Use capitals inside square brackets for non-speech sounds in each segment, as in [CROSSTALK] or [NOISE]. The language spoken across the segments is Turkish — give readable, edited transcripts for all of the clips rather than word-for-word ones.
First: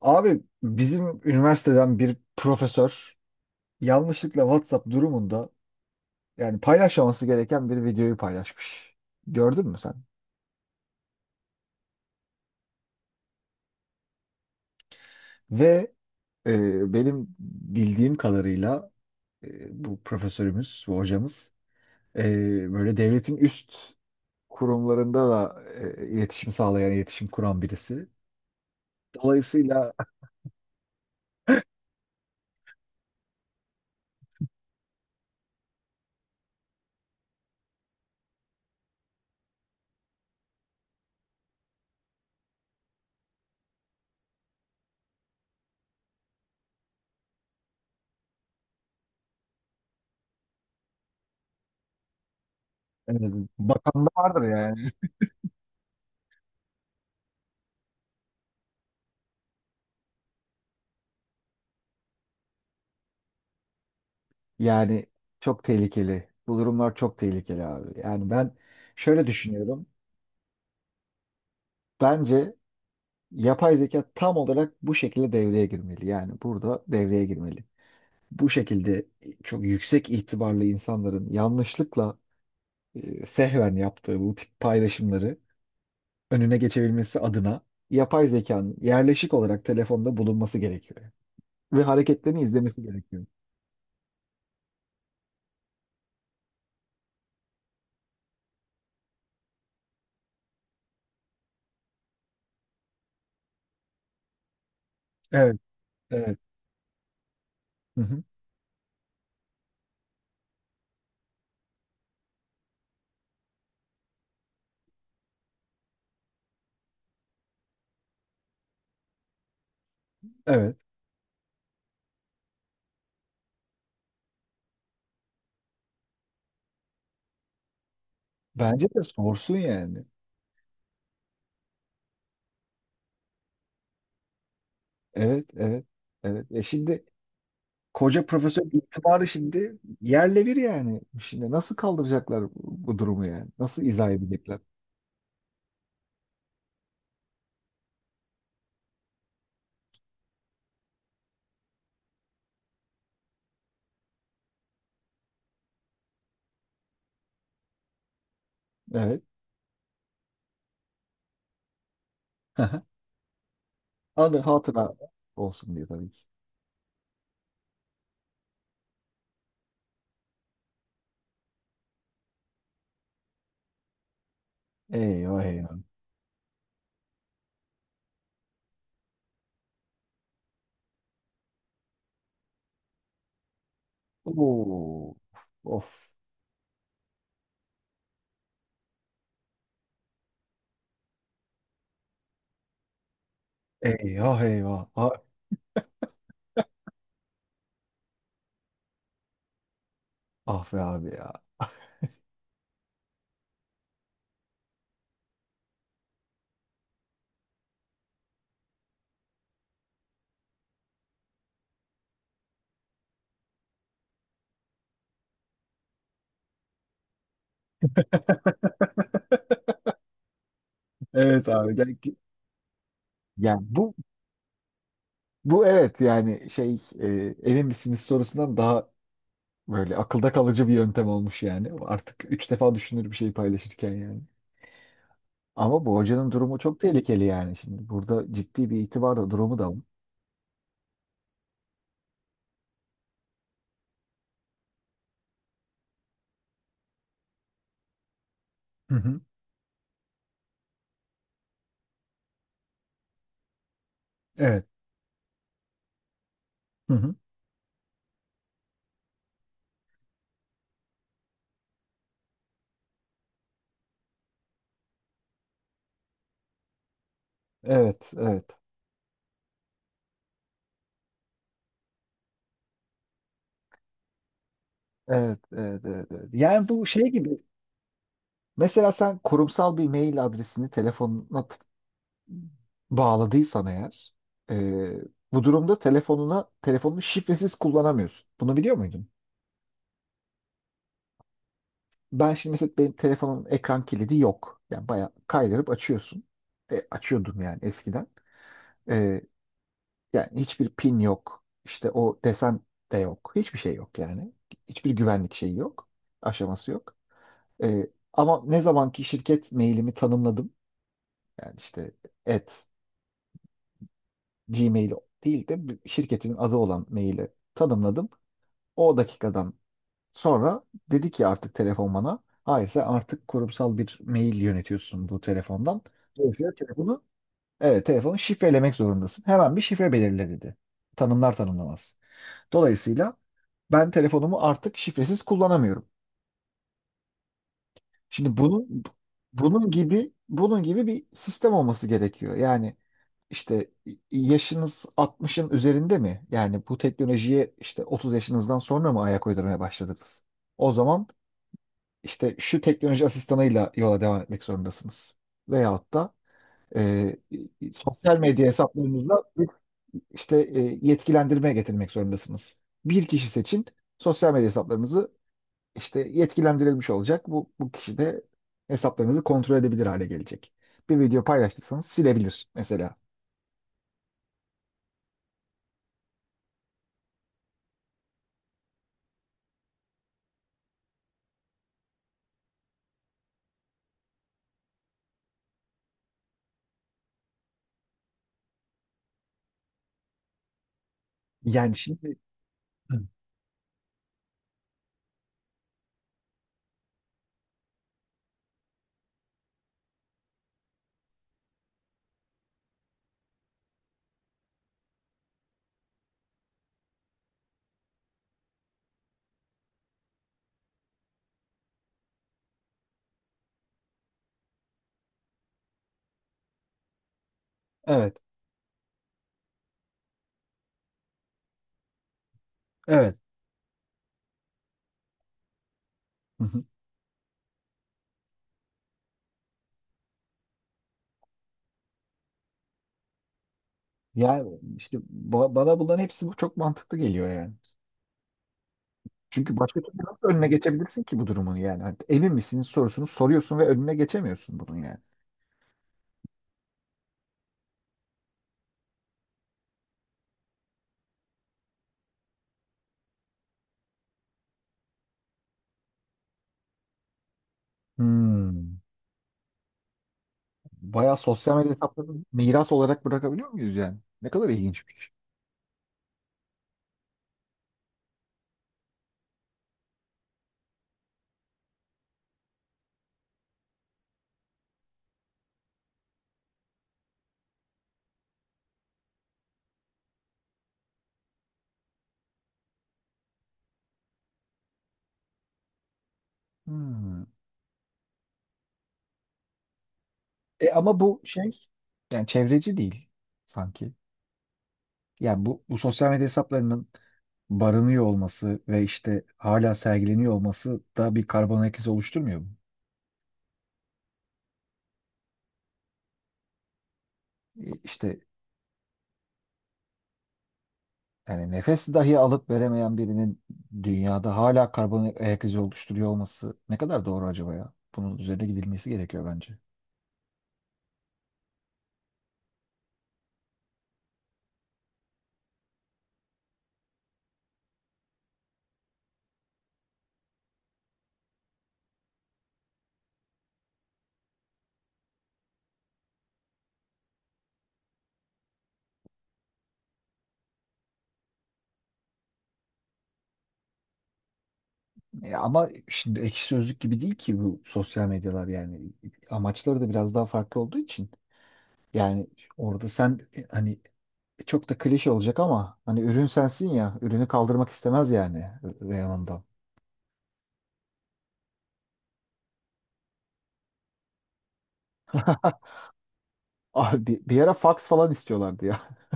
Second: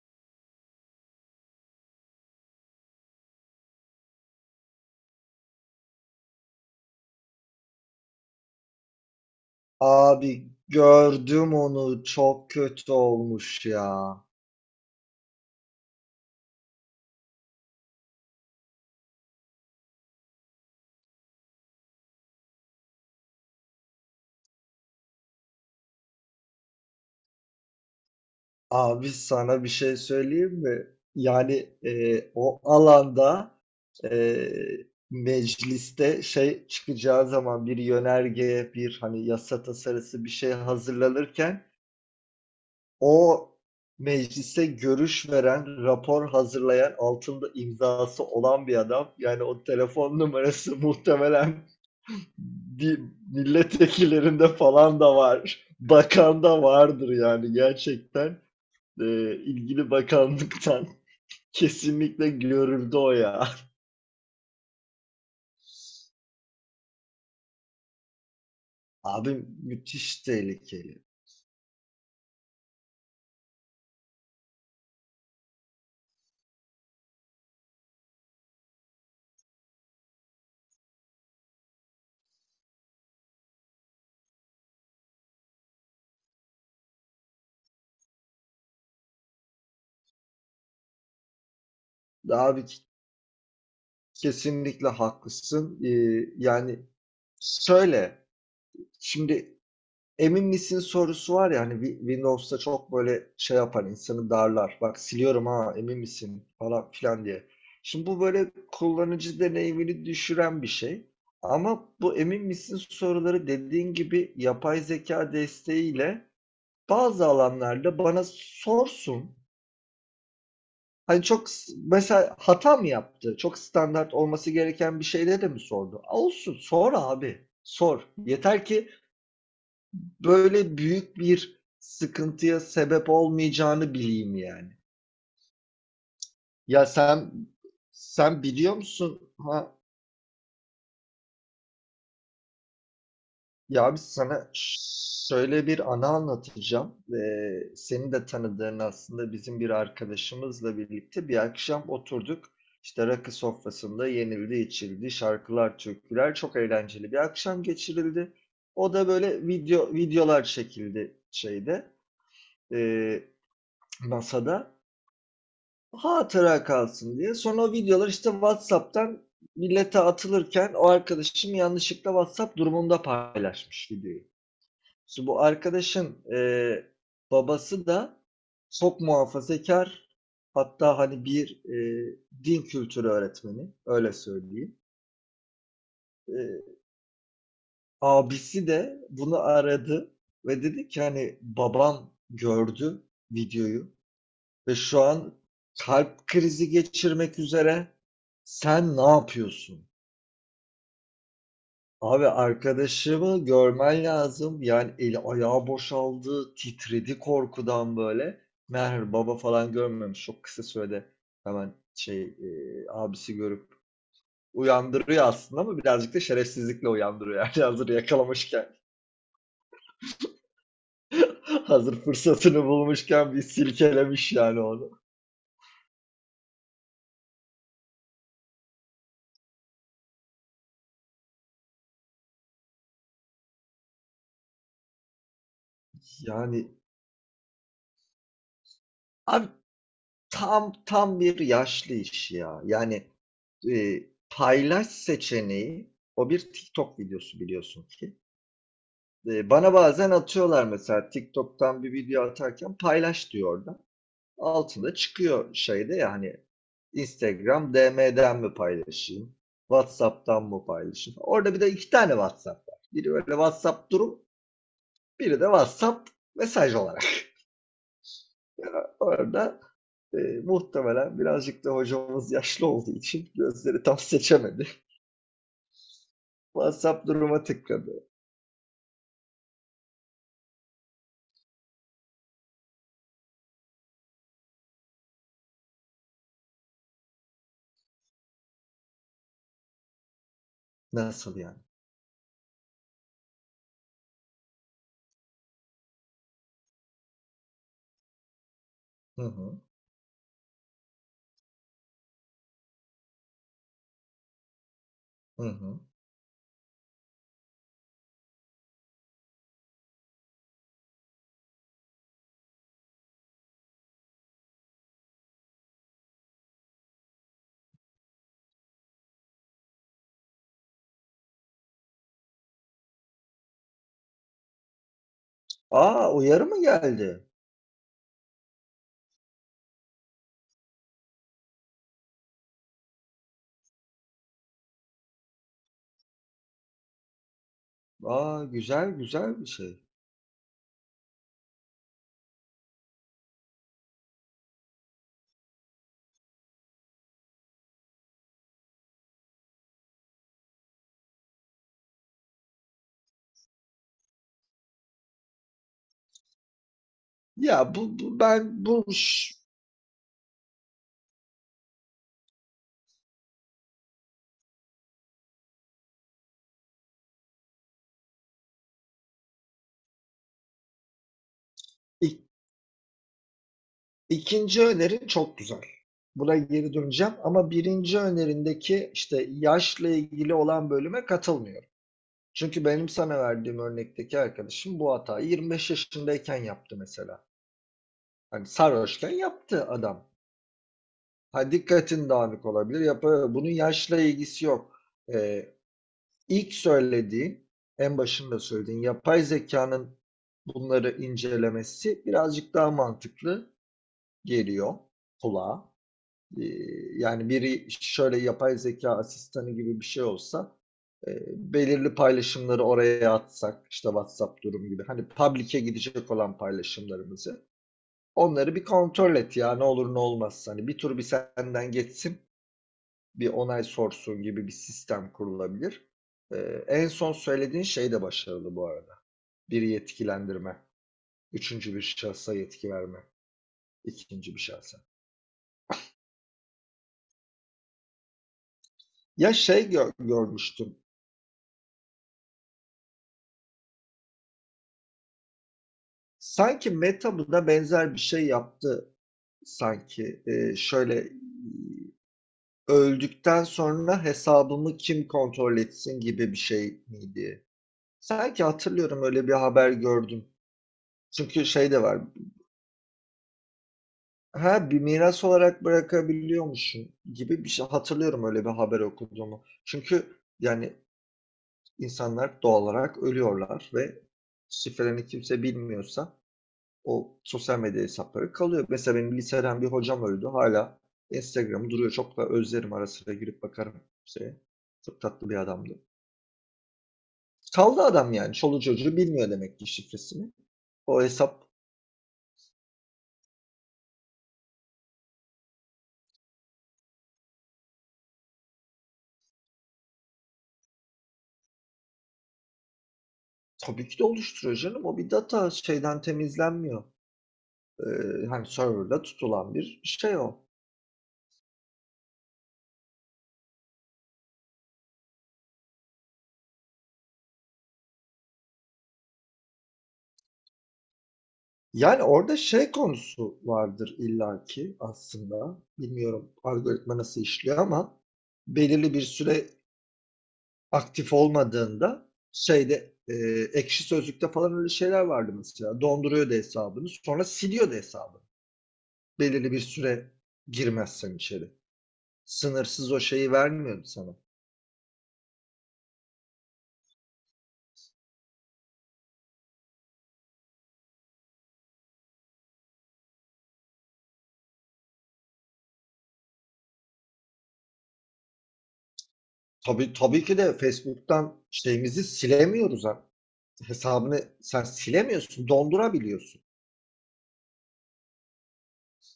Abi bizim üniversiteden bir profesör yanlışlıkla WhatsApp durumunda yani paylaşmaması gereken bir videoyu paylaşmış. Gördün mü sen? Abi gördüm onu çok kötü olmuş ya. Ve Benim bildiğim kadarıyla bu profesörümüz, bu hocamız, e, böyle devletin üst kurumlarında da iletişim sağlayan, iletişim kuran birisi. Abi sana bir Dolayısıyla şey söyleyeyim mi? Yani o alanda e, mecliste şey çıkacağı zaman bir yönerge bir hani yasa tasarısı bir şey hazırlanırken o meclise görüş veren, rapor hazırlayan, altında imzası olan bir adam. Yani o telefon numarası [LAUGHS] muhtemelen bir e, Bakan da vardır milletvekillerinde yani. falan da var. [LAUGHS] Bakan da vardır yani gerçekten. E, ilgili bakanlıktan [LAUGHS] kesinlikle görüldü o ya. Yani çok tehlikeli. Bu durumlar çok tehlikeli abi. Yani ben [LAUGHS] şöyle Abi düşünüyorum. müthiş tehlikeli. Bence yapay zeka tam olarak bu şekilde devreye girmeli. Yani burada devreye girmeli. Bu şekilde çok yüksek itibarlı insanların yanlışlıkla sehven yaptığı bu tip paylaşımları önüne geçebilmesi adına yapay zekanın yerleşik olarak telefonda bulunması gerekiyor. Ve hareketlerini Abi izlemesi gerekiyor. kesinlikle haklısın. Yani söyle. Şimdi emin misin sorusu var ya hani Windows'ta çok böyle şey yapar insanı darlar. Bak siliyorum Evet, ha emin evet. misin falan filan diye. Hı Şimdi bu hı, böyle kullanıcı deneyimini düşüren bir şey. Ama bu emin misin soruları dediğin gibi yapay zeka desteğiyle bazı alanlarda bana sorsun. evet. Hani çok mesela hata mı yaptı? Çok standart olması gereken bir şeyde de mi sordu? Olsun sor abi. Sor. Yeter Bence ki de sorsun yani. böyle büyük bir sıkıntıya sebep olmayacağını bileyim yani. Evet, evet, evet. E Ya şimdi sen Koca sen profesör biliyor itibarı musun? Ha, şimdi yerle bir yani. Şimdi nasıl kaldıracaklar bu durumu yani? Nasıl ya biz izah sana edecekler? şöyle bir anı anlatacağım. Senin de tanıdığın aslında bizim bir arkadaşımızla birlikte bir akşam oturduk. İşte rakı sofrasında yenildi, içildi, şarkılar, türküler çok eğlenceli bir akşam geçirildi. O da Evet. böyle video videolar çekildi şeyde, [LAUGHS] e, Anı masada. hatıra olsun diye tabii ki. Hatıra kalsın diye. Sonra o videolar işte WhatsApp'tan millete atılırken o arkadaşım yanlışlıkla WhatsApp durumunda paylaşmış videoyu. Şimdi bu Eyvah eyvah. arkadaşın babası da çok muhafazakar, hatta hani bir din kültürü öğretmeni, öyle söyleyeyim. Oo, of. E, Abisi de bunu aradı ve dedi ki hani babam gördü videoyu Eyvah ve eyvah. şu Ah, an kalp krizi geçirmek üzere. Sen ne yapıyorsun? ah be abi ya. Abi arkadaşımı görmen lazım. Yani eli ayağı boşaldı, titredi korkudan böyle. Meğer baba falan görmemiş. Çok kısa sürede hemen şey abisi görüp uyandırıyor aslında ama birazcık da şerefsizlikle uyandırıyor. Yani [LAUGHS] hazır yakalamışken, Evet [LAUGHS] abi. hazır Yani, fırsatını bulmuşken bir yani bu silkelemiş yani onu. bu evet, yani emin misiniz sorusundan daha böyle akılda kalıcı bir yöntem olmuş yani. Artık üç defa düşünür bir şey paylaşırken yani. Ama bu hocanın durumu Yani çok tehlikeli yani. Şimdi burada ciddi bir itibar da abi, durumu da var. tam bir yaşlı iş ya. Yani, e, paylaş seçeneği, o bir TikTok videosu biliyorsun ki. Hı hı. Bana bazen atıyorlar, mesela TikTok'tan bir video atarken paylaş diyor orada. Evet. Altında çıkıyor şeyde ya hani Hı hı. Instagram DM'den mi paylaşayım? WhatsApp'tan mı paylaşayım? Orada bir de iki tane WhatsApp var. Biri böyle WhatsApp durum, biri de WhatsApp mesaj olarak. Evet, evet. Orada, muhtemelen birazcık da hocamız yaşlı olduğu için gözleri tam seçemedi. Evet, evet, evet, evet. Yani bu şey WhatsApp gibi. duruma tıkladı. Mesela sen kurumsal bir mail adresini telefonuna bağladıysan eğer, e, bu durumda telefonunu şifresiz kullanamıyorsun. Bunu biliyor muydun? Nasıl yani? Ben şimdi mesela benim telefonun ekran kilidi yok. Yani bayağı kaydırıp açıyorsun. E, açıyordum yani eskiden. Hı hı. Yani hiçbir pin yok. İşte o desen de yok. Hiçbir şey yok yani. Hiçbir güvenlik Hı şeyi hı. yok. Aşaması yok. Ee, Ama ne zamanki şirket mailimi tanımladım. Yani işte at Gmail değil de bir şirketimin adı olan maili tanımladım. O dakikadan sonra dedi ki artık telefon bana hayır, sen artık kurumsal bir mail yönetiyorsun bu telefondan. A! Uyarı Dolayısıyla mı geldi? evet telefonu şifrelemek zorundasın. Hemen bir şifre belirle dedi. Tanımlar tanımlamaz. Dolayısıyla ben telefonumu artık şifresiz kullanamıyorum. Şimdi Aa, bunun güzel, güzel bir bunun şey. gibi bunun gibi bir sistem olması gerekiyor. Yani işte yaşınız 60'ın üzerinde mi? Yani bu teknolojiye işte 30 yaşınızdan sonra mı ayak uydurmaya başladınız? O zaman işte şu teknoloji asistanıyla yola devam etmek zorundasınız. Veyahut da e, Ya, bu sosyal bu medya ben bu hesaplarınızla ş bir işte yetkilendirmeye getirmek zorundasınız. Bir kişi seçin, sosyal medya hesaplarınızı işte yetkilendirilmiş olacak. Bu kişi de hesaplarınızı kontrol edebilir hale gelecek. Bir video paylaştıysanız ik silebilir mesela. ikinci önerin çok güzel. Buna geri döneceğim ama birinci önerindeki, işte, yaşla ilgili olan bölüme katılmıyorum. Çünkü benim sana verdiğim örnekteki arkadaşım bu hatayı 25 yaşındayken yaptı mesela. Hani sarhoşken yaptı adam. Ha, Yani dikkatin şimdi. dağınık olabilir. Hı. Yapar. Bunun yaşla ilgisi yok. Ee, ilk söylediğin, en başında söylediğin yapay zekanın bunları incelemesi birazcık daha mantıklı geliyor kulağa. Ee, Yani biri şöyle yapay zeka asistanı gibi bir şey olsa, e, belirli paylaşımları oraya atsak işte WhatsApp durum gibi hani public'e gidecek olan paylaşımlarımızı, Evet, onları bir kontrol et ya ne olur ne olmaz. Hani bir tur bir senden geçsin, evet. bir onay sorsun gibi bir sistem kurulabilir. Ee, Hı hı. En son söylediğin şey de başarılı bu arada. Bir yetkilendirme, üçüncü bir şahsa yetki verme, ikinci bir Yani şahsa. işte bana bunların hepsi bu çok mantıklı geliyor yani. Ya Çünkü şey başka türlü nasıl önüne görmüştüm. geçebilirsin ki bu durumun yani? Hani emin misin sorusunu soruyorsun ve önüne geçemiyorsun bunun yani. Sanki Meta buna benzer bir şey yaptı sanki. Şöyle öldükten sonra hesabımı kim kontrol etsin gibi bir şey miydi? Sanki Hmm. hatırlıyorum, öyle bir haber gördüm. Bayağı Çünkü sosyal medya şey de var. hesaplarını miras olarak bırakabiliyor muyuz yani? Ne kadar Ha, bir ilginçmiş. miras olarak bırakabiliyormuşsun gibi bir şey hatırlıyorum, öyle bir haber okuduğumu. Çünkü yani insanlar doğal olarak ölüyorlar ve şifrelerini kimse bilmiyorsa o sosyal medya hesapları kalıyor. Mesela benim liseden bir hocam öldü. Hala Instagram'ı duruyor. Çok da özlerim, ara sıra girip bakarım şeye. Çok tatlı bir adamdı. Hmm. Kaldı adam yani. Çoluk çocuğu bilmiyor demek ki şifresini. E ama O bu hesap şey yani çevreci değil sanki. Yani bu sosyal medya hesaplarının barınıyor olması ve işte hala sergileniyor olması da bir karbon ayak izi oluşturmuyor mu? tabii ki de oluşturuyor canım. O bir data şeyden temizlenmiyor. E, İşte Hani server'da tutulan bir şey o. yani nefes dahi alıp veremeyen birinin dünyada hala karbon ayak izi oluşturuyor olması ne kadar doğru acaba ya? Bunun üzerine gidilmesi gerekiyor bence. Yani orada şey konusu vardır illaki aslında. Bilmiyorum algoritma nasıl işliyor ama belirli bir süre aktif olmadığında şeyde ekşi sözlükte falan öyle şeyler vardı mesela. Donduruyordu hesabını, sonra siliyordu hesabını. Belirli bir süre girmezsen içeri. Sınırsız o şeyi vermiyordu sana. Ama şimdi ekşi sözlük gibi değil ki bu sosyal medyalar yani. Amaçları da biraz daha farklı olduğu için. Yani orada sen, hani çok da klişe olacak ama hani ürün sensin ya. Ürünü kaldırmak istemez yani Reyhan'dan. Tabii, tabii ki de Facebook'tan şeyimizi silemiyoruz ha. Hesabını sen silemiyorsun, [LAUGHS] dondurabiliyorsun. Abi bir ara fax falan istiyorlardı ya. [LAUGHS]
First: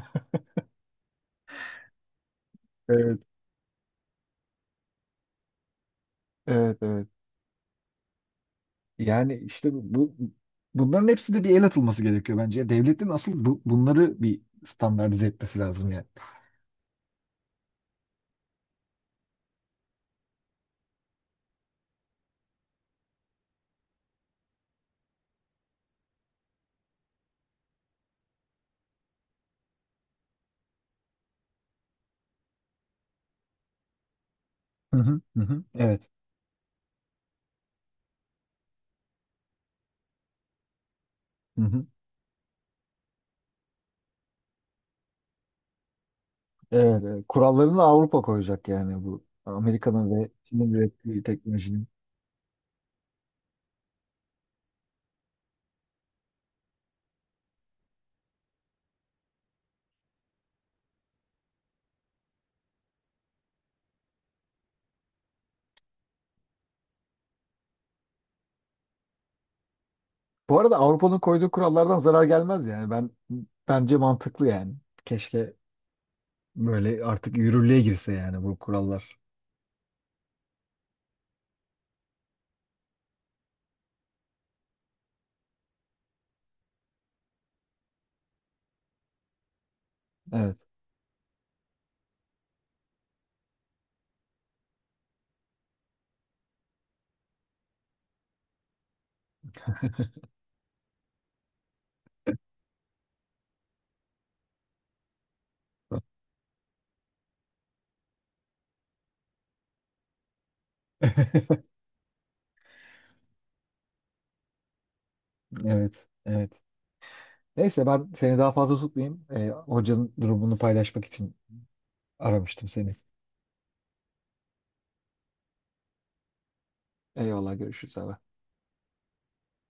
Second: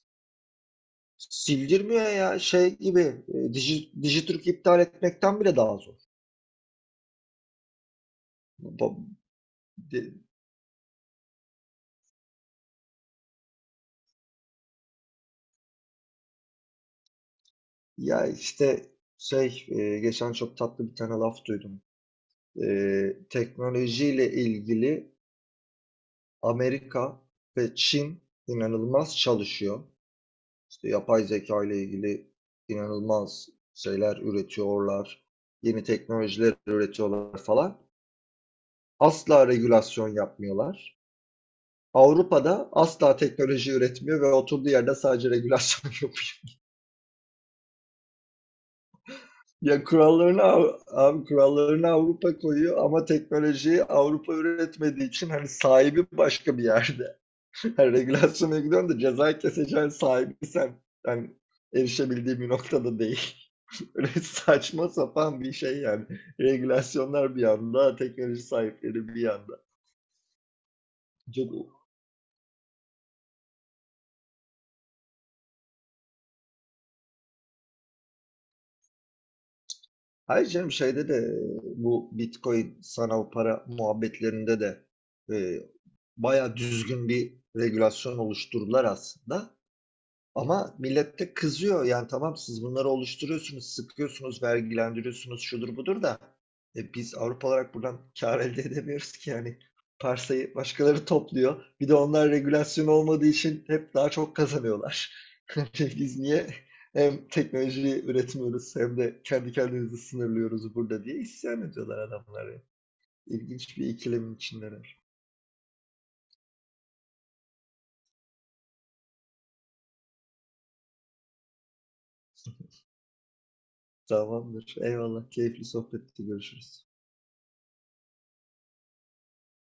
Sildirmiyor ya şey Evet. gibi, Digiturk iptal etmekten bile daha zor. Evet, evet. Ba- Yani işte de- bunların hepsi de bir el atılması gerekiyor bence. Devletin asıl bunları bir standartize etmesi lazım yani. Ya işte şey, geçen çok tatlı bir tane laf duydum. E, Teknolojiyle ilgili Amerika ve Çin inanılmaz çalışıyor. İşte yapay zeka ile ilgili inanılmaz şeyler Hı hı, üretiyorlar. hı hı. Yeni Evet. teknolojiler üretiyorlar falan. Asla regülasyon yapmıyorlar. Hı hı. Avrupa'da asla teknoloji üretmiyor ve oturduğu yerde sadece regülasyon [LAUGHS] yapıyor. Evet, evet. Kurallarını Avrupa koyacak yani bu Ya Amerika'nın ve kurallarını Çin'in ürettiği abi, teknolojinin. kurallarını Avrupa koyuyor ama teknolojiyi Avrupa üretmediği için hani sahibi başka bir yerde. [LAUGHS] Hani regülasyona gidiyorsun da ceza keseceğin sahibi sen. Yani erişebildiğim bir noktada değil. Böyle [LAUGHS] saçma sapan bir şey yani. Regülasyonlar bir yanda, teknoloji sahipleri bir yanda. Bu arada Avrupa'nın koyduğu Çok... kurallardan zarar gelmez yani. Ben bence mantıklı yani. Keşke böyle artık yürürlüğe girse yani bu kurallar. Hayır canım, şeyde de bu Bitcoin sanal para muhabbetlerinde de e, baya düzgün bir regülasyon oluşturdular aslında. Evet. Ama millet de kızıyor. Yani tamam, siz bunları oluşturuyorsunuz, sıkıyorsunuz, vergilendiriyorsunuz, şudur budur da biz Avrupa olarak buradan kar elde edemiyoruz ki yani. Parsayı başkaları topluyor. Bir de onlar regülasyon olmadığı için hep daha çok kazanıyorlar. [LAUGHS] Biz niye hem teknolojiyi üretmiyoruz hem de kendi kendimizi sınırlıyoruz burada diye isyan [LAUGHS] ediyorlar adamlar ya. İlginç bir ikilemin içindeler. Evet. Evet. Neyse ben seni daha fazla tutmayayım. Hocanın durumunu paylaşmak için aramıştım seni. Tamamdır. Eyvallah. Keyifli sohbetti. Görüşürüz. Eyvallah, görüşürüz abi.